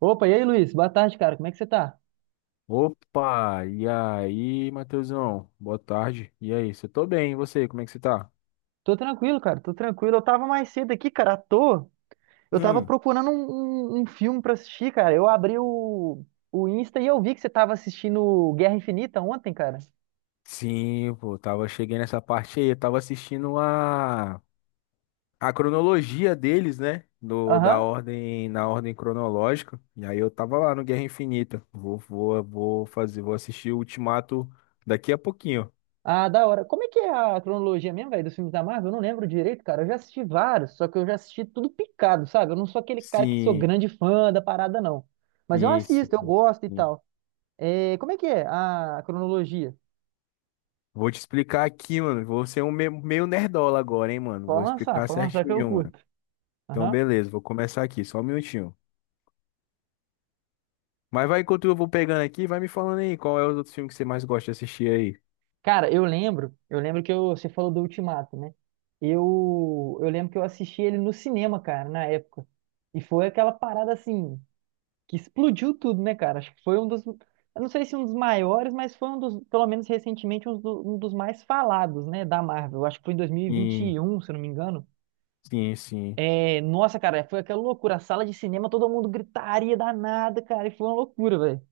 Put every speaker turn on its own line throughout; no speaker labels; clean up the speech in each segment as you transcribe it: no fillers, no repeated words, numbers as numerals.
Opa, e aí, Luiz? Boa tarde, cara. Como é que você tá?
Opa, e aí, Matheusão? Boa tarde. E aí, você tô bem, e você? Como é que você tá?
Tô tranquilo, cara. Tô tranquilo. Eu tava mais cedo aqui, cara, à toa. Eu tava
Hum,
procurando um filme pra assistir, cara. Eu abri o Insta e eu vi que você tava assistindo Guerra Infinita ontem, cara.
Sim, pô, tava cheguei nessa parte aí, eu tava assistindo a cronologia deles, né? Da
Aham.
ordem, na ordem cronológica. E aí eu tava lá no Guerra Infinita. Vou fazer, vou assistir o Ultimato daqui a pouquinho.
Ah, da hora. Como é que é a cronologia mesmo, velho, dos filmes da Marvel? Eu não lembro direito, cara. Eu já assisti vários, só que eu já assisti tudo picado, sabe? Eu não sou aquele cara que sou
Sim,
grande fã da parada, não. Mas eu
sim,
assisto, eu
sim.
gosto e
sim.
tal. É, como é que é a cronologia?
Vou te explicar aqui, mano. Vou ser um meio nerdola agora, hein, mano. Vou explicar
Pode lançar que eu
certinho, mano.
curto.
Então,
Aham.
beleza, vou começar aqui, só um minutinho. Mas vai, enquanto eu vou pegando aqui, vai me falando aí qual é os outros filmes que você mais gosta de assistir aí.
Cara, eu lembro que você falou do Ultimato, né? Eu lembro que eu assisti ele no cinema, cara, na época. E foi aquela parada assim, que explodiu tudo, né, cara? Acho que foi um dos, eu não sei se um dos maiores, mas foi um dos, pelo menos recentemente, um, um dos mais falados, né, da Marvel. Acho que foi em dois mil e vinte e
Sim,
um, se eu não me engano.
sim, sim.
É, nossa, cara, foi aquela loucura. A sala de cinema, todo mundo gritaria danada, cara, e foi uma loucura, velho.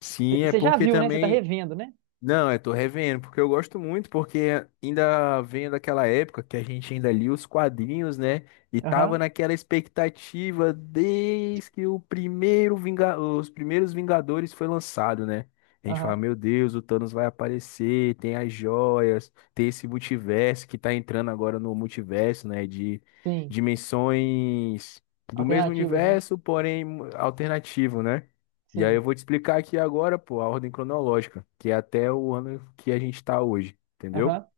Sim, é
Você já
porque
viu, né? Você tá
também.
revendo, né?
Não, eu tô revendo, porque eu gosto muito, porque ainda venho daquela época que a gente ainda lia os quadrinhos, né? E tava
Aham,
naquela expectativa desde que o os primeiros Vingadores foi lançado, né? A gente fala,
aham,
meu Deus, o Thanos vai aparecer, tem as joias, tem esse multiverso que tá entrando agora no multiverso, né? De
sim.
dimensões do mesmo
Alternativas, né?
universo, porém alternativo, né? E aí
Sim.
eu vou te explicar aqui agora, pô, a ordem cronológica, que é até o ano que a gente tá hoje, entendeu?
Aham,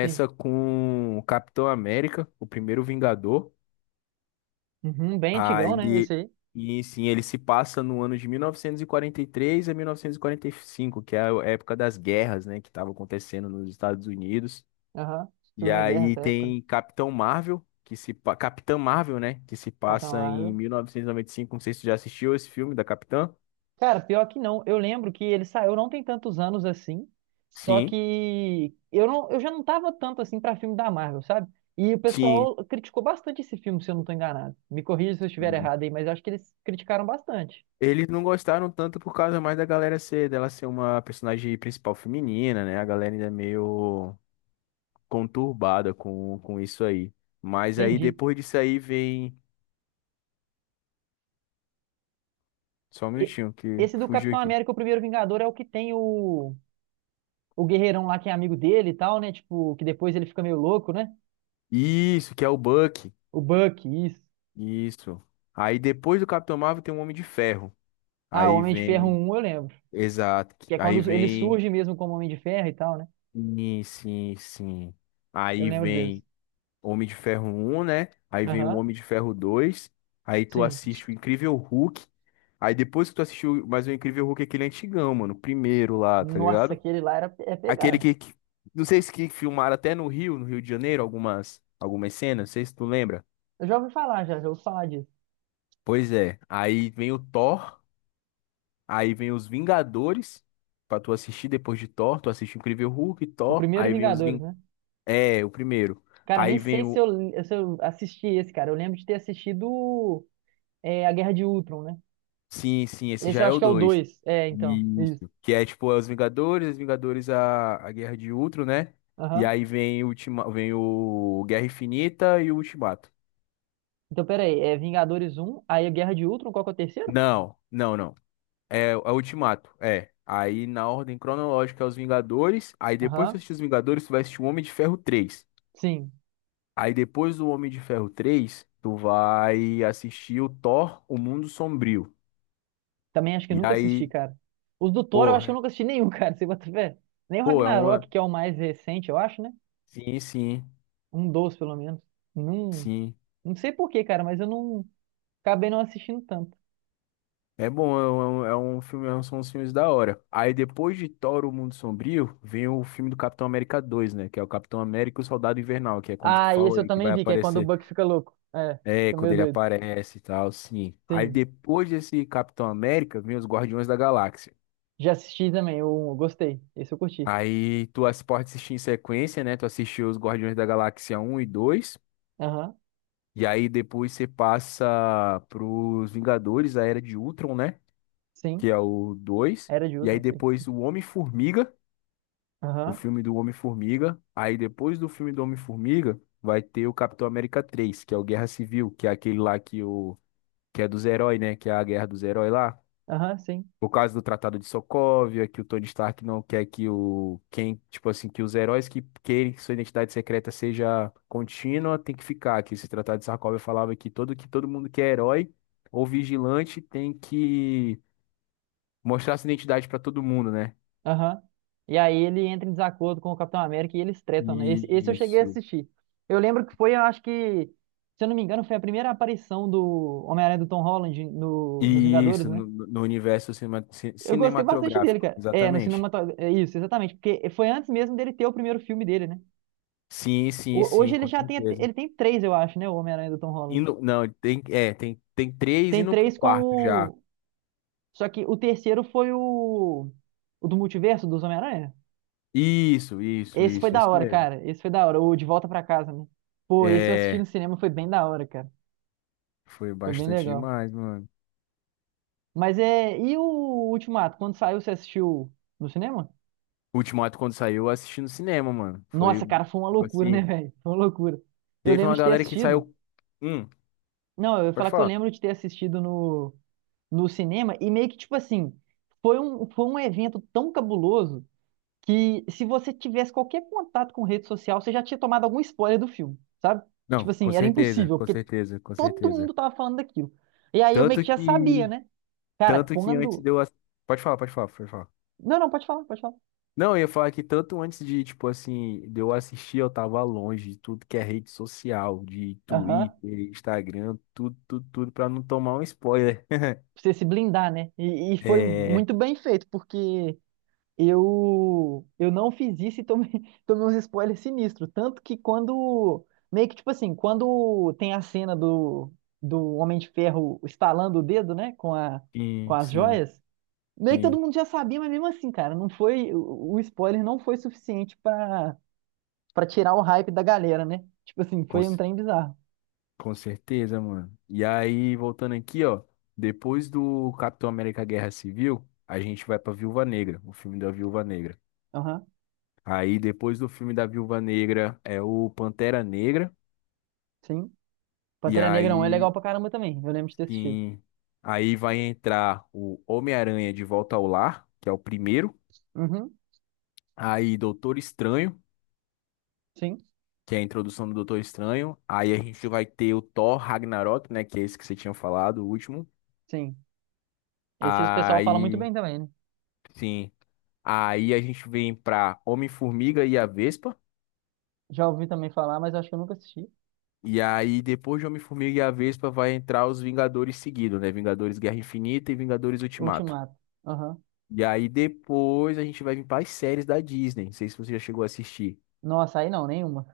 sim.
com o Capitão América, o primeiro Vingador.
Uhum, bem antigão, né?
Aí,
Esse aí.
e sim, ele se passa no ano de 1943 a 1945, que é a época das guerras, né, que estava acontecendo nos Estados Unidos.
Aham.
E
Segunda Guerra,
aí
essa época, né?
tem Capitã Marvel, né, que se
Capitão
passa em
Marvel.
1995. Não sei se você já assistiu esse filme da Capitã.
Cara, pior que não. Eu lembro que ele saiu não tem tantos anos assim. Só
Sim,
que eu não, eu já não tava tanto assim pra filme da Marvel, sabe? E o
sim.
pessoal criticou bastante esse filme, se eu não tô enganado. Me corrija se eu estiver errado aí, mas acho que eles criticaram bastante.
Eles não gostaram tanto por causa mais da galera ser, dela ser uma personagem principal feminina, né? A galera ainda é meio conturbada com isso aí. Mas aí
Entendi.
depois disso aí vem. Só um
E-
minutinho, que
Esse do
fugiu
Capitão
aqui.
América, o Primeiro Vingador, é o que tem o guerreirão lá que é amigo dele e tal, né? Tipo, que depois ele fica meio louco, né?
Isso, que é o Buck.
O Buck, isso.
Isso. Aí depois do Capitão Marvel tem um Homem de Ferro.
Ah, o
Aí
Homem de Ferro
vem.
um, eu lembro.
Exato.
Que é
Aí
quando ele
vem.
surge mesmo como Homem de Ferro e tal, né?
Sim, sim, sim.
Eu
Aí
lembro desse.
vem Homem de Ferro um, né? Aí vem o
Aham,
Homem de Ferro dois. Aí tu
sim.
assiste o Incrível Hulk. Aí depois que tu assistiu mais o Incrível Hulk, aquele é antigão, mano, o primeiro lá, tá
Nossa,
ligado?
aquele lá era, é
Aquele
pegado.
que, que- não sei se que filmaram até no Rio, no Rio de Janeiro, algumas cenas, não sei se tu lembra.
Eu já ouvi falar, já, já ouvi falar disso.
Pois é. Aí vem o Thor, aí vem os Vingadores pra tu assistir. Depois de Thor, tu assiste o Incrível Hulk,
O
Thor,
primeiro
aí vem os
Vingadores, né?
É, o primeiro.
Cara, eu nem
Aí vem
sei se eu,
o.
se eu assisti esse, cara. Eu lembro de ter assistido é, A Guerra de Ultron, né?
Sim, sim, esse
Esse
já
eu
é
acho
o
que é o
dois.
2. É, então, isso.
Isso. Que é tipo, é os Vingadores, a Guerra de Ultron, né? E
Aham.
aí vem vem o Guerra Infinita e o Ultimato.
Então, peraí, é Vingadores um, aí a Guerra de Ultron, qual que é o terceiro?
Não, não, não. É, é o Ultimato, é. Aí na ordem cronológica é os Vingadores. Aí depois que tu
Aham,
assistir os Vingadores, tu vai assistir o Homem de Ferro três.
sim.
Aí depois do Homem de Ferro três tu vai assistir o Thor, O Mundo Sombrio.
Também acho que
E
nunca assisti,
aí,
cara. Os do Thor eu
pô,
acho que eu nunca assisti nenhum, cara, você bota fé. Nem o
pô, é
Ragnarok,
uma.
que é o mais recente, eu acho, né?
Sim, sim,
Um dos, pelo menos. Não,
sim.
não sei por quê, cara, mas eu não acabei não assistindo tanto.
É bom, é um filme, é um, são uns filmes da hora. Aí depois de Thor, O Mundo Sombrio, vem o filme do Capitão América dois, né? Que é o Capitão América e o Soldado Invernal, que é quando tu
Ah, e
falou
esse eu
aí que
também
vai
vi, que é quando o
aparecer.
Buck fica louco. É,
É,
fica
quando
meio
ele
doido.
aparece e tal, sim. Aí
Sim.
depois desse Capitão América, vem os Guardiões da Galáxia.
Já assisti também, eu, gostei. Esse eu curti.
Pode assistir em sequência, né? Tu assistiu os Guardiões da Galáxia um e dois.
Aham,
E aí depois você passa pros Vingadores, a Era de Ultron, né? Que
sim.
é o dois.
Era de
E aí
Ultron, sim.
depois o Homem-Formiga, o
Aham,
filme do Homem-Formiga. Aí depois do filme do Homem-Formiga, vai ter o Capitão América três, que é o Guerra Civil, que é aquele lá que o que é dos heróis, né? Que é a guerra dos heróis lá.
aham, sim.
Por causa do Tratado de Sokovia, que o Tony Stark não quer que o quem, tipo assim, que os heróis que querem que sua identidade secreta seja contínua, tem que ficar. Que esse Tratado de Sokovia falava que todo mundo que é herói ou vigilante tem que mostrar sua identidade para todo mundo, né?
Aham. E aí ele entra em desacordo com o Capitão América e eles tretam, né? Esse eu cheguei a
Isso.
assistir. Eu lembro que foi, eu acho que, se eu não me engano, foi a primeira aparição do Homem-Aranha do Tom Holland no, nos
E
Vingadores,
isso,
né?
no universo
Eu gostei bastante dele,
cinematográfico,
cara. É, no
exatamente.
cinematográfico. É isso, exatamente. Porque foi antes mesmo dele ter o primeiro filme dele, né?
Sim, sim, sim,
Hoje ele
com
já tem,
certeza.
ele tem três, eu acho, né? O Homem-Aranha do Tom Holland.
Indo, não, tem, é, tem, tem três
Tem
indo pro
três com
quarto já.
o. Só que o terceiro foi o. O do multiverso dos Homem-Aranha?
Isso, isso,
Esse foi
isso,
da
isso
hora,
mesmo.
cara. Esse foi da hora. O De Volta Pra Casa, né? Pô, esse eu assisti no
É,
cinema, foi bem da hora, cara.
foi
Foi bem
bastante
legal.
demais, mano.
Mas é. E o Ultimato? Quando saiu, você assistiu no cinema?
O Ultimato, quando saiu, eu assisti no cinema, mano. Foi,
Nossa, cara, foi uma
tipo
loucura, né,
assim,
velho? Foi uma loucura. Eu
teve
lembro
uma
de ter
galera que
assistido.
saiu. Hum,
Não, eu ia
pode
falar que eu
falar.
lembro de ter assistido no, no cinema e meio que, tipo assim, foi um evento tão cabuloso que se você tivesse qualquer contato com rede social, você já tinha tomado algum spoiler do filme, sabe? Tipo
Não, com
assim, era
certeza,
impossível,
com
porque
certeza, com
todo
certeza.
mundo tava falando daquilo. E aí eu meio que
Tanto
já sabia,
que,
né? Cara,
tanto que antes
quando.
de Pode falar, pode falar, pode falar.
Não, não, pode falar, pode falar.
Não, eu ia falar que tanto antes de, tipo assim, de eu assistir, eu tava longe de tudo que é rede social, de
Aham.
Twitter, Instagram, tudo, tudo, tudo, pra não tomar um spoiler.
Pra você se blindar, né? E foi
É,
muito bem feito, porque eu não fiz isso e tomei, tomei uns spoilers sinistros. Tanto que quando. Meio que tipo assim, quando tem a cena do, do Homem de Ferro estalando o dedo, né? Com a, com
sim,
as
sim,
joias. Meio que todo
sim,
mundo já sabia, mas mesmo assim, cara, não foi. O spoiler não foi suficiente pra tirar o hype da galera, né? Tipo assim,
com,
foi um
c-
trem bizarro.
com certeza, mano. E aí, voltando aqui, ó, depois do Capitão América Guerra Civil, a gente vai pra Viúva Negra, o filme da Viúva Negra.
Aham,
Aí, depois do filme da Viúva Negra, é o Pantera Negra.
sim.
E
Pantera Negra 1 é legal
aí
pra caramba também. Eu lembro de ter assistido.
sim. Aí vai entrar o Homem-Aranha de Volta ao Lar, que é o primeiro.
Uhum,
Aí Doutor Estranho,
sim,
que é a introdução do Doutor Estranho. Aí a gente vai ter o Thor Ragnarok, né? Que é esse que você tinha falado, o último.
sim. Esse o pessoal fala muito
Aí,
bem também, né?
sim. Aí a gente vem pra Homem-Formiga e a Vespa.
Já ouvi também falar, mas acho que eu nunca assisti.
E aí, depois de Homem-Formiga e a Vespa, vai entrar os Vingadores seguido, né? Vingadores Guerra Infinita e Vingadores Ultimato.
Ultimato. Aham.
E aí, depois a gente vai vir para as séries da Disney. Não sei se você já chegou a assistir.
Nossa, aí não, nenhuma.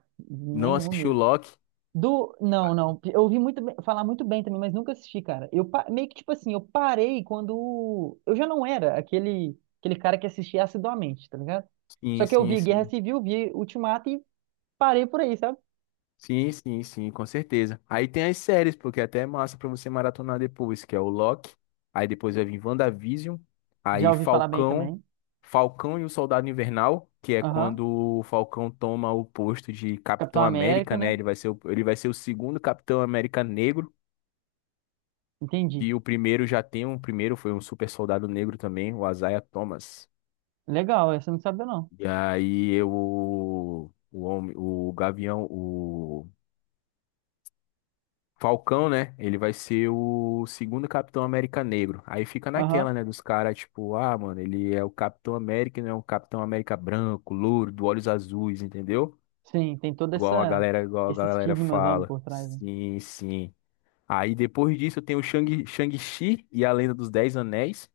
Não
Nenhuma
assistiu
mesmo.
Loki?
Do. Não, não. Eu ouvi muito falar muito bem também, mas nunca assisti, cara. Meio que, tipo assim, eu parei quando. Eu já não era aquele cara que assistia assiduamente, tá ligado?
Sim,
Só que eu
sim,
vi Guerra
sim.
Civil, vi Ultimato e parei por aí, sabe?
Sim, sim, sim, com certeza. Aí tem as séries, porque até é massa pra você maratonar depois, que é o Loki. Aí depois vai vir WandaVision.
Já
Aí
ouvi falar bem
Falcão.
também.
Falcão e o Soldado Invernal, que é
Aham.
quando o Falcão toma o posto de
Capitão
Capitão
América,
América, né?
né?
Ele vai ser o segundo Capitão América negro.
Entendi.
E o primeiro já tem um. O primeiro foi um super soldado negro também, o Isaiah Thomas.
Legal, essa eu não sabia, não.
E aí eu, o, homem, o Gavião, o. Falcão, né? Ele vai ser o segundo Capitão América negro. Aí fica naquela,
Aham.
né? Dos caras, tipo, ah, mano, ele é o Capitão América, e não é um Capitão América branco, louro, do olhos azuis, entendeu?
Sim, tem todo
Igual a
essa,
galera, igual a
esse
galera
estigmazão
fala.
por trás, né?
Sim, sim. Aí depois disso tem o Shang-Chi e a Lenda dos Dez Anéis,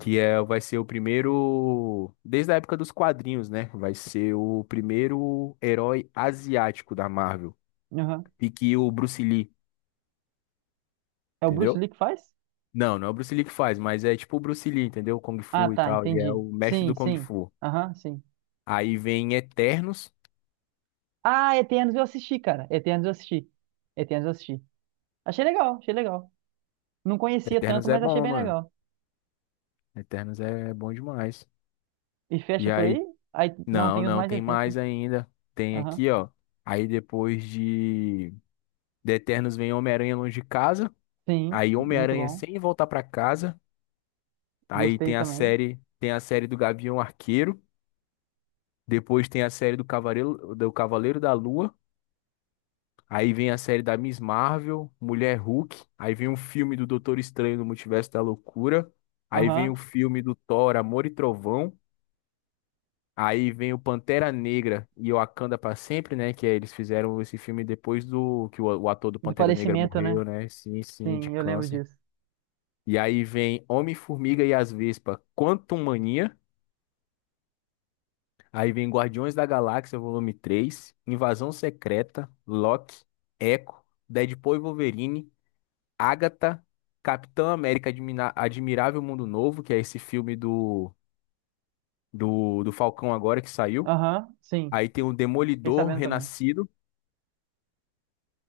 que é, vai ser o primeiro, desde a época dos quadrinhos, né? Vai ser o primeiro herói asiático da Marvel.
Aham.
E que o Bruce Lee,
É o Bruce
entendeu?
Lee que faz?
Não, não é o Bruce Lee que faz, mas é tipo o Bruce Lee, entendeu? O Kung
Ah,
Fu e
tá,
tal. Ele é
entendi.
o mestre
Sim,
do Kung
sim.
Fu.
Aham, sim.
Aí vem Eternos.
Ah, Eternos eu assisti, cara. Eternos eu assisti. Eternos eu assisti. Achei legal, achei legal. Não conhecia tanto,
Eternos é
mas achei
bom,
bem
mano.
legal.
Eternos é bom demais.
E fecha
E
por aí?
aí,
Aí não
não,
tem os
não,
mais
tem
recentes, né?
mais ainda. Tem
Aham.
aqui, ó. Aí depois de Eternos vem Homem-Aranha Longe de Casa.
Sim,
Aí
muito
Homem-Aranha
bom.
Sem Voltar Pra Casa. Aí
Gostei
tem a
também.
série, tem a série do Gavião Arqueiro. Depois tem a série do Cavaleiro da Lua. Aí vem a série da Miss Marvel, Mulher Hulk. Aí vem um filme do Doutor Estranho no Multiverso da Loucura. Aí vem o
Aham.
filme do Thor, Amor e Trovão. Aí vem o Pantera Negra e Wakanda pra sempre, né? Que é, eles fizeram esse filme depois do que o ator do
Do
Pantera Negra
falecimento, né?
morreu, né? Sim, sim, de
Sim, eu lembro
câncer.
disso.
E aí vem Homem-Formiga e as Vespas, Quantum Mania. Aí vem Guardiões da Galáxia, volume Três, Invasão Secreta, Loki, Echo, Deadpool e Wolverine. Agatha, Capitão América Admirável Mundo Novo, que é esse filme do Falcão agora que saiu.
Aham, sim.
Aí tem o
Fiquei
Demolidor
sabendo também.
Renascido,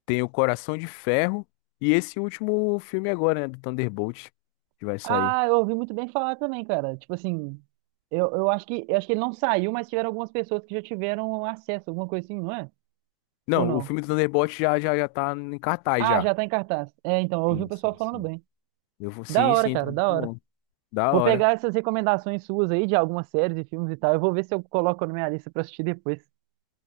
tem o Coração de Ferro e esse último filme agora, né, do Thunderbolt, que vai sair.
Ah, eu ouvi muito bem falar também, cara. Tipo assim, eu acho que ele não saiu, mas tiveram algumas pessoas que já tiveram acesso, alguma coisa assim, não é? Ou
Não, o
não?
filme do Thunderbolt já tá em cartaz
Ah,
já.
já tá em cartaz. É, então, eu ouvi o
Sim,
pessoal
sim,
falando
sim.
bem.
Eu vou,
Da
sim,
hora,
sim, tá
cara,
muito
da hora.
bom. Da
Vou
hora.
pegar essas recomendações suas aí de algumas séries e filmes e tal. Eu vou ver se eu coloco na minha lista pra assistir depois.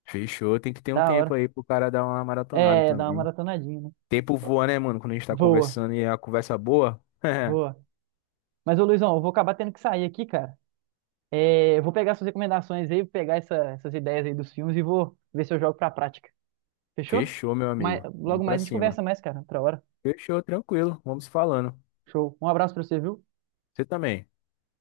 Fechou, tem que ter um
Da
tempo
hora.
aí pro cara dar uma maratonada
É, dá uma
também.
maratonadinha, né?
Tempo voa, né, mano, quando a gente tá
Boa,
conversando e é a conversa boa.
boa. Mas, ô Luizão, eu vou acabar tendo que sair aqui, cara. É, eu vou pegar suas recomendações aí, vou pegar essas ideias aí dos filmes e vou ver se eu jogo pra prática. Fechou?
Fechou, meu
Mas,
amigo.
logo
Vamos
mais
pra
a gente
cima.
conversa mais, cara. Outra hora.
Fechou, tranquilo. Vamos se falando.
Show. Um abraço pra você, viu?
Você também.